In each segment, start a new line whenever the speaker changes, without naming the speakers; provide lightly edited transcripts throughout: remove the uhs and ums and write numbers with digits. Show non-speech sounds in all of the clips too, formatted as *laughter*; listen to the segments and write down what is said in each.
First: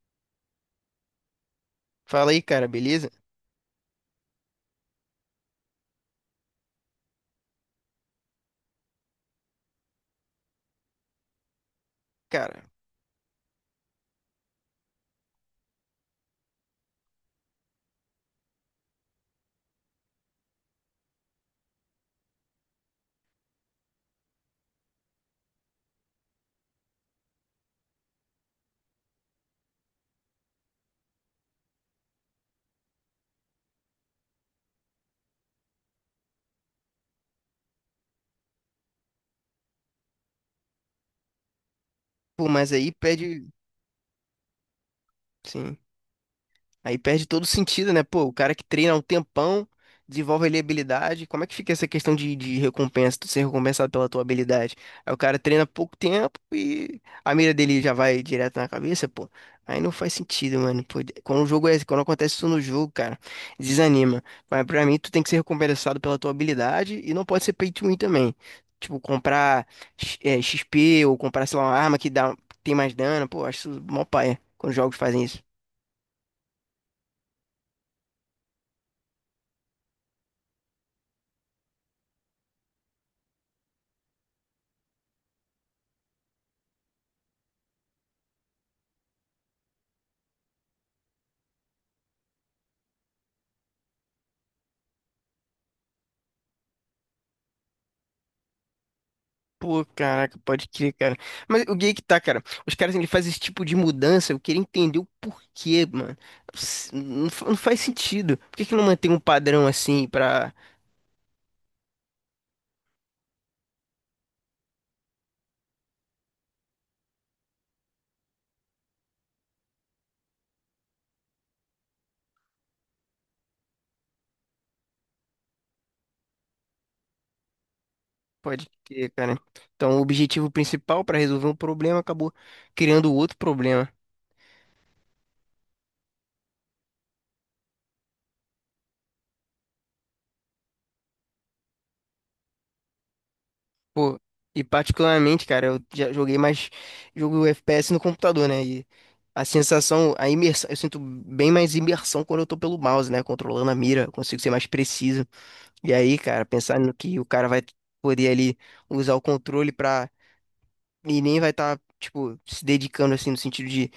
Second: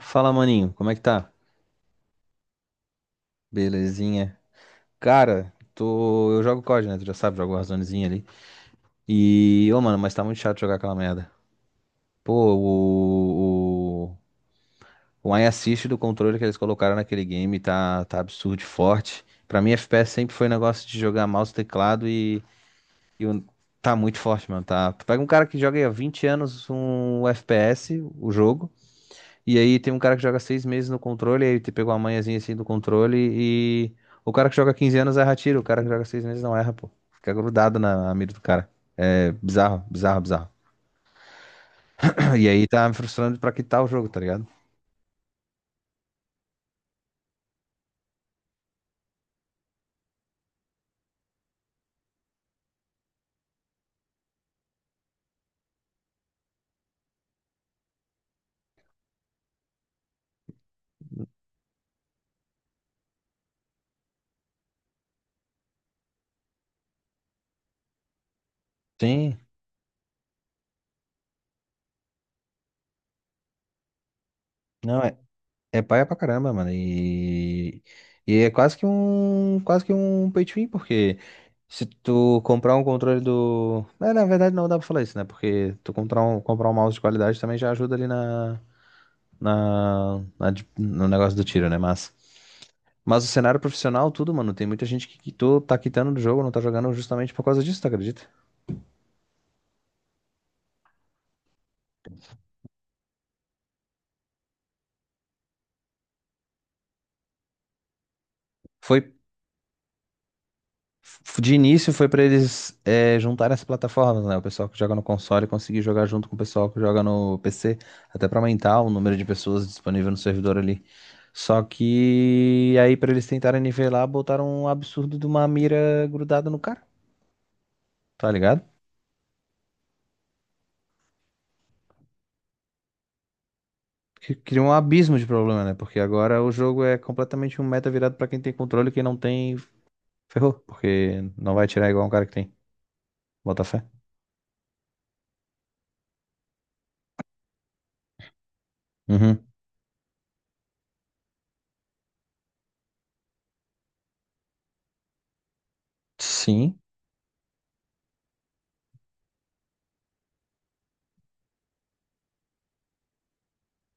Fala, maninho, como é que tá?
Fala aí, cara, beleza?
Belezinha. Cara, tô... eu jogo COD, né? Tu já sabe, jogo Warzonezinha ali. E, ô, mano, mas tá muito chato jogar aquela merda. Pô,
Cara,
o... O, o aim assist do controle que eles colocaram naquele game tá absurdo de forte. Pra mim, FPS sempre foi um negócio de jogar mouse, teclado e... Tá muito forte, mano. Tá... Pega um cara que joga aí há 20 anos um FPS, o jogo. E aí tem um cara que joga 6 meses no controle, aí te pegou a manhãzinha assim do controle e. O cara que joga 15 anos erra tiro, o cara que joga 6 meses não erra, pô. Fica grudado na mira do cara. É bizarro, bizarro, bizarro. *clears throat*
pô,
E aí
mas
tá
aí
me frustrando
pede.
pra quitar o jogo, tá ligado?
Sim. Aí perde todo o sentido, né? Pô, o cara que treina um tempão, desenvolve ali habilidade. Como é que fica essa questão de recompensa, tu ser recompensado pela tua habilidade? Aí o cara treina pouco tempo e a mira dele já vai direto na cabeça, pô. Aí não faz sentido, mano. Pô, quando o jogo é, quando acontece isso no jogo, cara, desanima. Mas pra mim, tu tem que ser recompensado pela tua habilidade e não pode ser pay to win também. Tipo,
Sim,
comprar XP ou comprar, sei lá, uma arma que dá, tem mais dano. Pô, acho isso mó paia quando os jogos
não, é,
fazem isso.
é paia pra caramba, mano. E é quase que um pay to win, porque se tu comprar um controle do. É, na verdade não dá pra falar isso, né? Porque tu comprar comprar um mouse de qualidade também já ajuda ali no negócio do tiro, né? Mas o cenário profissional, tudo, mano, tem muita gente que quitou, tá quitando do jogo, não tá jogando justamente por causa disso, tu acredita?
Pô, caraca, pode crer, cara. Mas o que é que tá, cara? Os caras, ele fazem esse tipo de mudança, eu queria entender o porquê, mano. Não, não faz sentido. Por que que não
Foi,
mantém um padrão assim pra.
de início foi pra eles juntarem as plataformas, né? O pessoal que joga no console conseguir jogar junto com o pessoal que joga no PC, até pra aumentar o número de pessoas disponível no servidor ali. Só que aí pra eles tentarem nivelar, botaram um absurdo de uma mira grudada no cara, tá ligado?
Pode crer, cara. Então, o objetivo principal pra resolver um problema acabou criando outro problema.
Que cria um abismo de problema, né? Porque agora o jogo é completamente um meta virado pra quem tem controle, quem não tem, ferrou, porque não vai tirar igual um cara que tem. Bota fé.
Pô, e particularmente, cara, eu já joguei mais. Jogo FPS no computador, né? E a
Uhum.
sensação, a imersão. Eu sinto bem mais imersão quando eu tô pelo mouse, né? Controlando a mira, eu consigo ser mais preciso. E aí, cara,
Sim.
pensando que o cara vai poder ali usar o controle pra. E nem vai estar, tipo, se dedicando assim, no sentido de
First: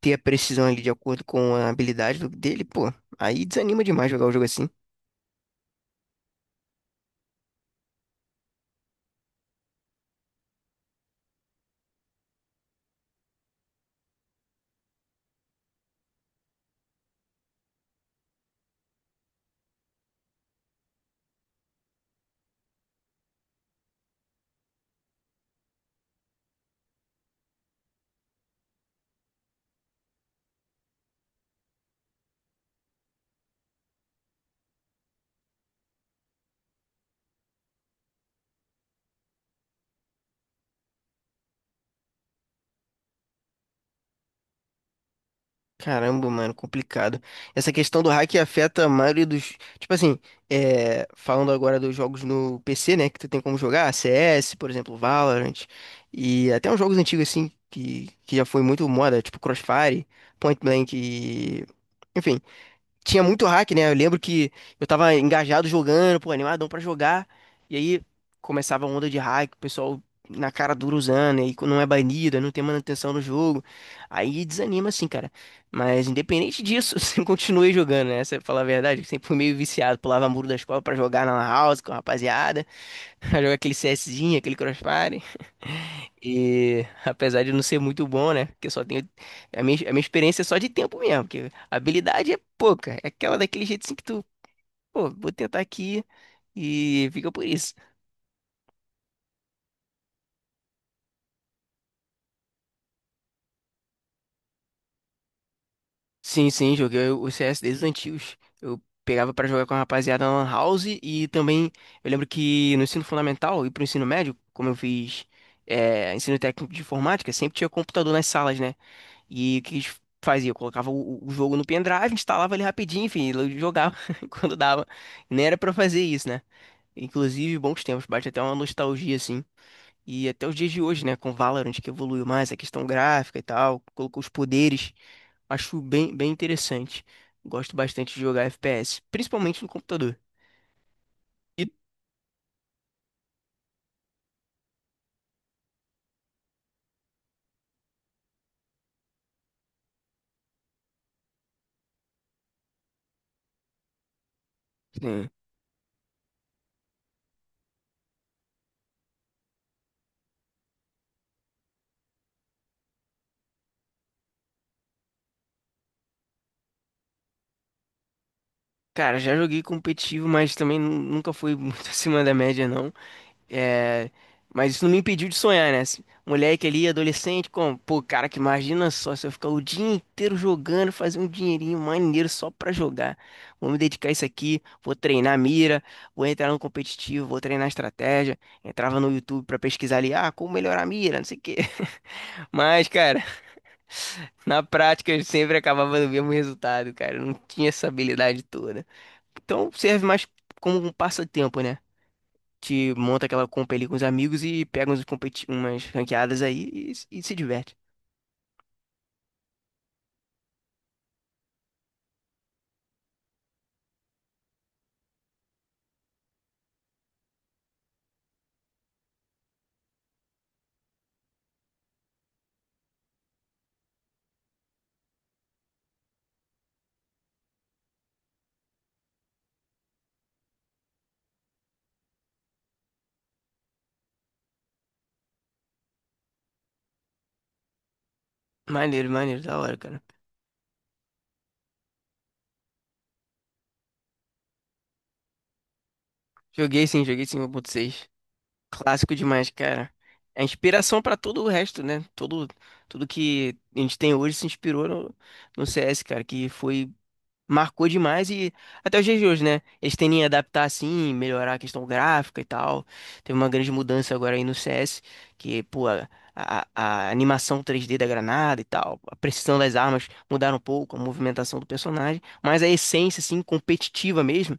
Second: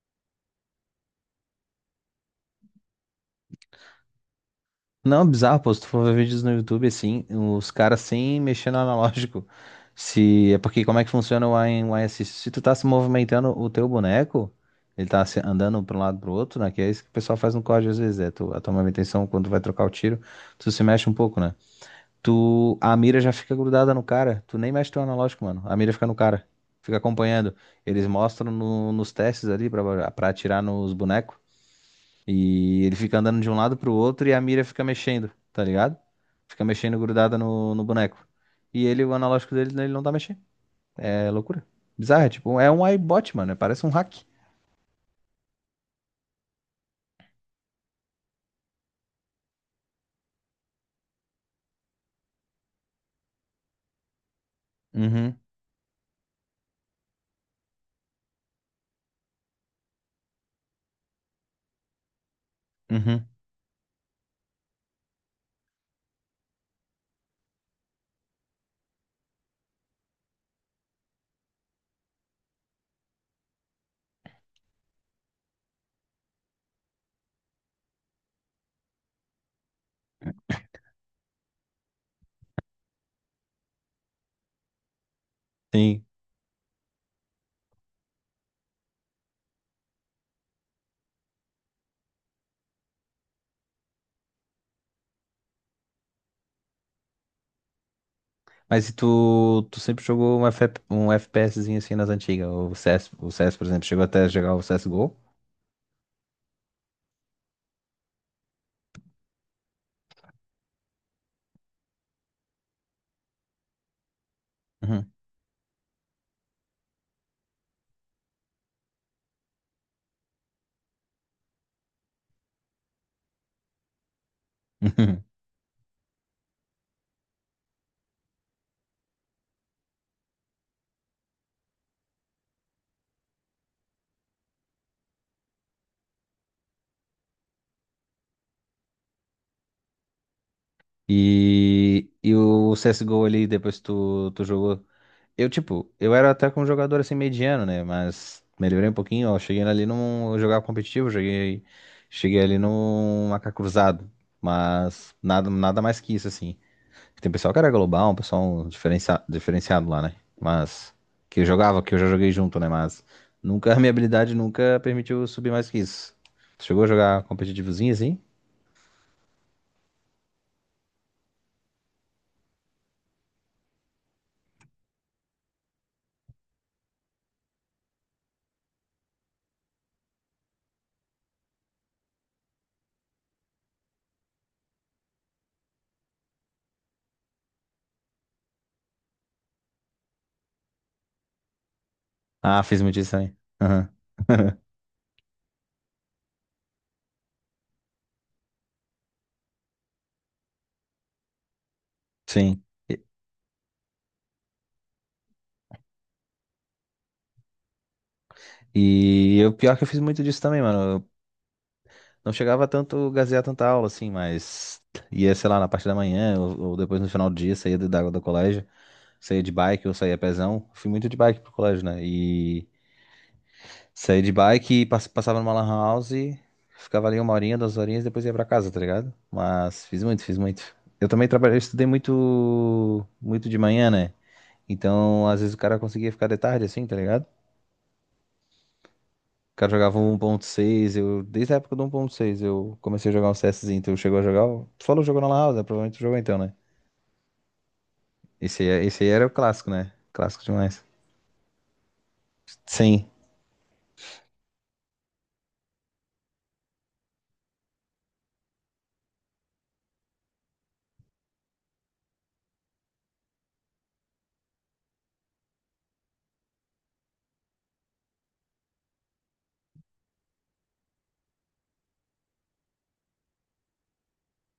ter a precisão ali de acordo com a habilidade dele, pô. Aí desanima demais jogar o jogo assim.
Não, bizarro, pô. Se tu for ver vídeos no YouTube, assim, os caras sem mexer no analógico. Se é porque como é que funciona o AS? Se tu tá se movimentando o teu boneco, ele tá andando pra um lado pro outro, né? Que é isso que o pessoal faz no código às vezes, é tu, a tua manutenção quando tu vai trocar o tiro, tu se mexe um pouco, né? Tu, a mira já fica grudada no cara. Tu nem mexe teu analógico, mano. A mira fica no cara. Fica acompanhando. Eles mostram nos testes ali pra atirar nos bonecos. E ele fica andando de um lado pro outro e a mira fica mexendo, tá ligado? Fica mexendo grudada no boneco. E ele, o analógico dele, ele não tá mexendo. É loucura. Bizarro, é tipo, é um iBot, mano. É, parece um hack.
Caramba, mano, complicado. Essa questão do hack afeta a maioria dos. Tipo assim, falando agora dos jogos no PC, né? Que tu tem como jogar, CS, por exemplo,
Uhum,
Valorant. E até uns jogos antigos assim, que já foi muito moda, tipo Crossfire, Point Blank e. Enfim, tinha
uhum.
muito hack, né? Eu lembro que eu tava engajado jogando, pô, animadão pra jogar. E aí começava a onda de hack, o pessoal na cara dura usando, e aí não é banido, aí não tem manutenção no jogo. Aí desanima, assim, cara. Mas independente disso, *laughs* você continua jogando, né? Você fala a verdade, eu sempre fui meio viciado, pulava muro da escola pra jogar na lan house com a rapaziada, *laughs* pra jogar aquele CSzinho, aquele Crossfire.
Sim.
E *laughs* apesar de não ser muito bom, né? Porque só tenho. A minha experiência é só de tempo mesmo, porque a habilidade é pouca. É aquela daquele jeito assim que tu, pô, vou tentar aqui e fica por isso.
Mas e tu, tu sempre jogou um, FF um FPSzinho assim nas antigas? O CS, por exemplo, chegou até a jogar o CSGO?
Sim, sim, joguei o CS desde os antigos. Eu pegava pra jogar com a rapaziada na Lan House e também eu lembro que no ensino fundamental e pro ensino médio, como eu fiz ensino técnico de informática, sempre tinha computador nas salas, né? E o que a gente fazia? Eu colocava o jogo no pendrive, instalava ele rapidinho, enfim, eu jogava *laughs* quando dava.
*laughs*
Nem era pra fazer isso, né? Inclusive, bons tempos, bate até uma nostalgia assim. E até os dias de hoje, né, com Valorant que evoluiu mais a questão gráfica e tal, colocou os poderes, acho bem, bem interessante. Gosto bastante de jogar FPS, principalmente no computador. E,
E, e o CSGO ali, depois que tu, tu jogou. Eu, tipo, eu era até com um jogador assim mediano, né? Mas melhorei um pouquinho, ó. Cheguei ali num jogar cheguei ali num AK cruzado. Mas
sim,
nada, nada mais que isso, assim. Tem pessoal que era global, um pessoal diferenciado lá, né? Mas que eu jogava, que eu já joguei junto, né? Mas nunca, *laughs* a minha habilidade nunca permitiu subir mais que isso. Tu chegou a jogar competitivozinho assim?
cara, já joguei competitivo, mas também nunca fui muito *laughs* acima da média, não. É, mas isso não me impediu de sonhar, né? Esse moleque ali, adolescente, como, pô, cara, que imagina só se eu ficar o dia inteiro jogando, fazer um dinheirinho maneiro só pra jogar. Vou me dedicar a isso aqui, vou treinar a mira, vou entrar no competitivo, vou treinar a estratégia. Entrava no YouTube pra pesquisar ali, ah, como melhorar a mira, não sei o quê. *laughs*
Ah, fiz
Mas,
muito isso
cara,
também. Aham. *laughs*
na prática eu sempre acabava no mesmo resultado, cara. Eu não tinha essa habilidade toda. Então serve mais como um passatempo, né?
Sim.
Que monta aquela compa ali com os amigos e pega uns competi umas ranqueadas aí e, se diverte.
E o pior que eu fiz muito disso também, mano. Eu não chegava a tanto gazear tanta aula, assim, mas ia, sei lá, na parte da manhã ou depois no final do dia, saía da água do colégio, saía de bike ou saía pezão. Fui muito de bike pro colégio, né? E saía de bike e passava numa lan house, ficava ali uma horinha, duas horinhas depois ia pra casa, tá ligado? Mas fiz muito, fiz muito. Eu também trabalhei, eu estudei muito, muito de manhã, né? Então, às vezes o cara conseguia ficar de tarde, assim, tá ligado?
Maneiro, maneiro,
O
da
cara
hora,
jogava
cara.
um 1.6, eu... Desde a época do 1.6 eu comecei a jogar um CSzinho, tu chegou a jogar? Tu falou que jogou na Lan House, né? Provavelmente tu jogou então, né?
Joguei sim 1.6.
Esse aí
Clássico
era o
demais,
clássico, né?
cara. É
Clássico demais.
inspiração pra todo o resto, né? Todo,
Sim.
tudo que a gente tem hoje se inspirou no CS, cara, que foi marcou demais e até os dias de hoje, né? Eles tendem a adaptar assim, melhorar a questão gráfica e tal. Teve uma grande mudança agora aí no CS, que, pô, a animação 3D da granada e tal, a precisão das armas mudaram um pouco, a movimentação do personagem, mas a essência, assim, competitiva mesmo,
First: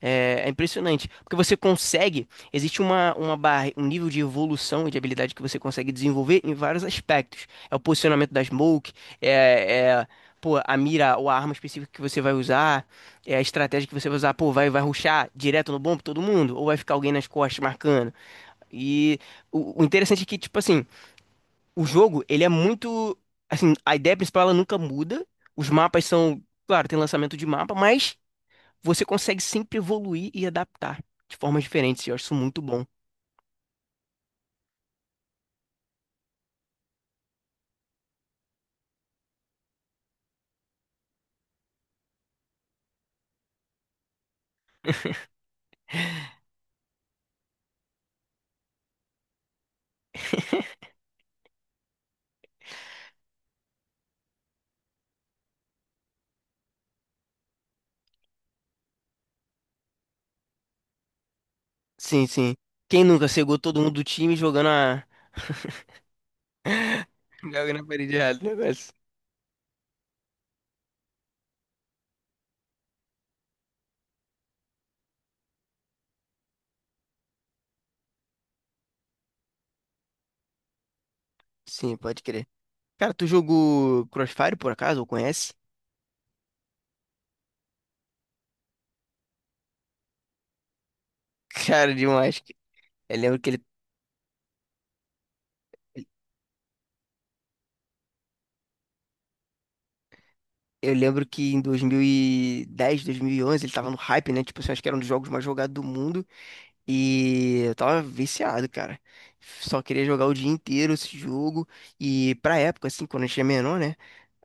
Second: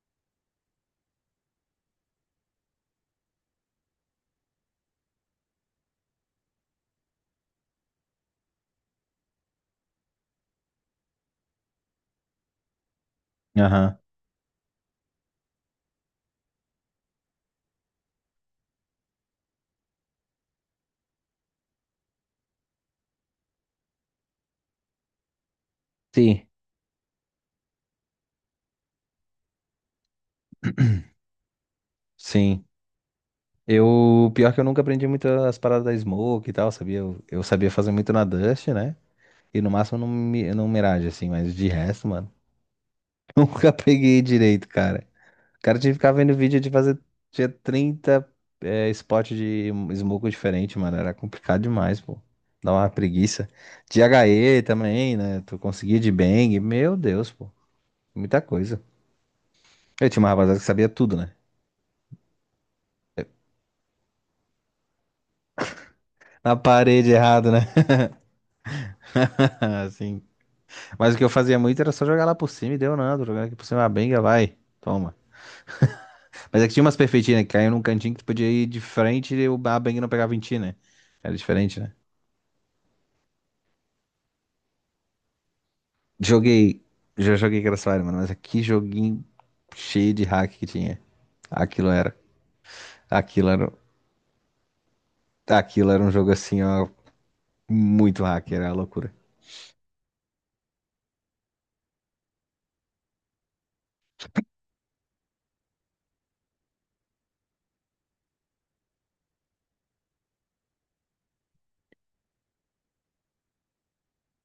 é impressionante, porque você consegue, existe um nível de evolução e de habilidade que você consegue desenvolver em vários aspectos. É o posicionamento da smoke, é, é, pô, a mira ou a arma específica que você vai usar, é a estratégia que
Aham.
você vai usar, pô, vai rushar direto no bom pra todo mundo, ou vai ficar alguém nas costas marcando. E o interessante é que, tipo assim, o jogo, ele é muito, assim, a ideia principal ela nunca muda, os mapas são,
Sim.
claro, tem lançamento de mapa, mas você consegue sempre evoluir e adaptar de formas diferentes, e eu acho isso muito
Sim.
bom.
Eu... Pior que eu nunca aprendi muito as paradas da Smoke e tal, sabia? Eu sabia fazer muito na Dust, né? E no máximo no, no Mirage, assim, mas de resto, mano, *laughs* nunca peguei direito, cara. Cara, tinha que ficar vendo vídeo de fazer. Tinha 30 spot de smoke diferente, mano. Era complicado demais, pô. Dá uma preguiça. De HE também, né? Tu conseguia de bang. Meu Deus, pô. Muita coisa. Eu tinha uma rapaziada que sabia tudo, né?
Sim, sim. Quem nunca cegou todo mundo do time jogando a.
Na parede
*laughs*
errado, né?
Jogando a parede errada o negócio.
*laughs* Assim. Mas o que eu fazia muito era só jogar lá por cima e deu nada. Jogar aqui por cima, a benga vai. Toma. Mas é que tinha umas perfeitinhas, né? Que caíam num cantinho que tu podia ir de frente e a benga não pegava em ti, né? Era diferente, né?
Sim, pode crer. Cara, tu jogou Crossfire por acaso, ou conhece?
Joguei. Já joguei Crossfire, mano, mas que joguinho cheio de hack que tinha.
*laughs*
Aquilo
Cara,
era.
demais. Eu lembro
Aquilo
que ele.
era, Aquilo era um jogo assim, ó, muito hack, era uma loucura.
Eu lembro que em 2010, 2011, ele tava no hype, né? Tipo assim, acho que era um dos jogos mais jogados do mundo. E eu tava viciado, cara. Só queria jogar o dia inteiro esse jogo. E pra época, assim, quando a gente é menor, né?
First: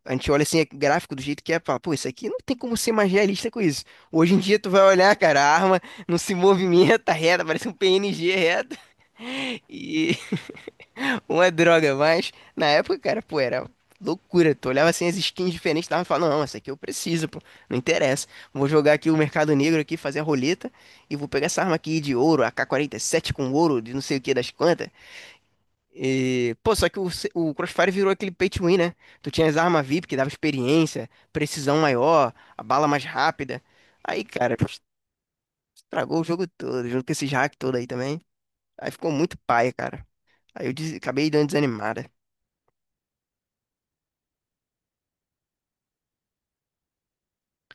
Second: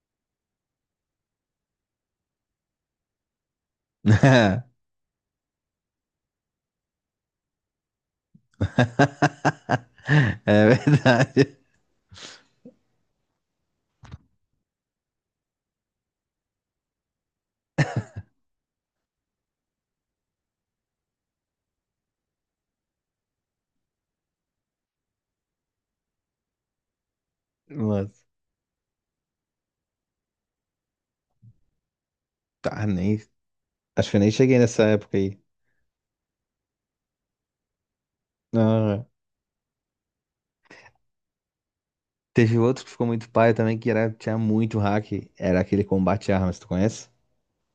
A gente olha assim, é gráfico do jeito que é, fala, pô, isso aqui não tem como ser mais realista com isso. Hoje em dia tu
*laughs*
vai olhar, cara, a arma não se movimenta *laughs* reta, parece um PNG reto. *laughs* E
É
*laughs* uma
verdade.
droga, mas na época, cara, pô, era loucura. Tu olhava assim as skins diferentes, tava falando, não, essa aqui eu preciso, pô, não interessa. Vou jogar aqui o Mercado Negro aqui, fazer a roleta e vou pegar essa arma aqui de ouro, AK sete com ouro, de não sei o que das quantas. E, pô, só que o Crossfire virou
Nossa.
aquele pay to win, né? Tu tinha as armas VIP que dava experiência, precisão maior, a
Tá,
bala mais
nem.
rápida.
Acho que eu
Aí,
nem
cara,
cheguei nessa época aí.
estragou o jogo todo, junto com esses hack todo aí também. Aí
Ah.
ficou muito paia, cara. Aí eu acabei dando desanimada.
Teve outro que ficou muito paia também, que era, tinha muito hack. Era aquele Combate Armas, tu conhece?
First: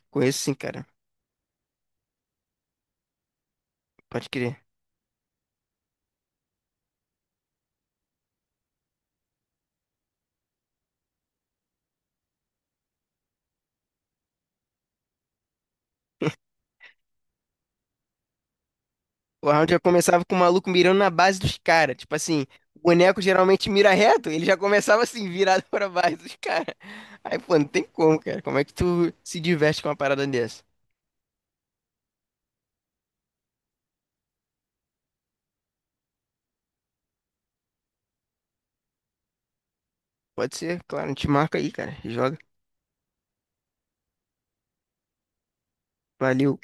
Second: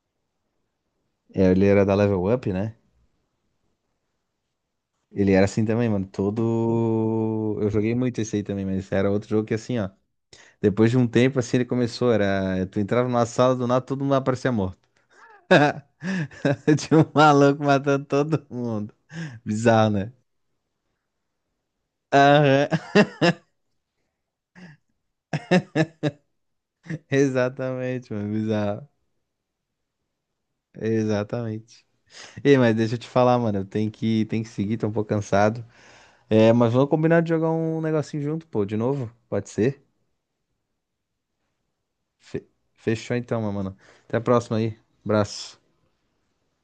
Conheço sim, cara.
É, ele era da Level Up, né?
Pode crer.
Ele era assim também, mano. Todo. Eu joguei muito esse aí também, mas era outro jogo que assim, ó. Depois de um tempo, assim, ele começou, era... Tu entrava numa sala, do nada, todo mundo aparecia morto. *laughs* Tinha um maluco matando todo mundo.
O round já
Bizarro, né?
começava com o maluco mirando na base dos caras. Tipo assim, o
Aham,
boneco geralmente mira reto, ele já começava assim, virado *laughs* pra base dos caras.
*laughs*
Aí, pô, não tem
exatamente,
como,
mano,
cara. Como é que
bizarro.
tu se diverte com uma parada dessa?
Exatamente. Ei, mas deixa eu te falar, mano, eu tenho tenho que seguir, tô um pouco cansado. É, mas vamos combinar de jogar um negocinho junto, pô, de novo? Pode ser?
Pode ser, claro, a gente marca aí, cara. Joga.
Fe- Fechou então, meu mano. Até a próxima aí. Abraço.
Valeu.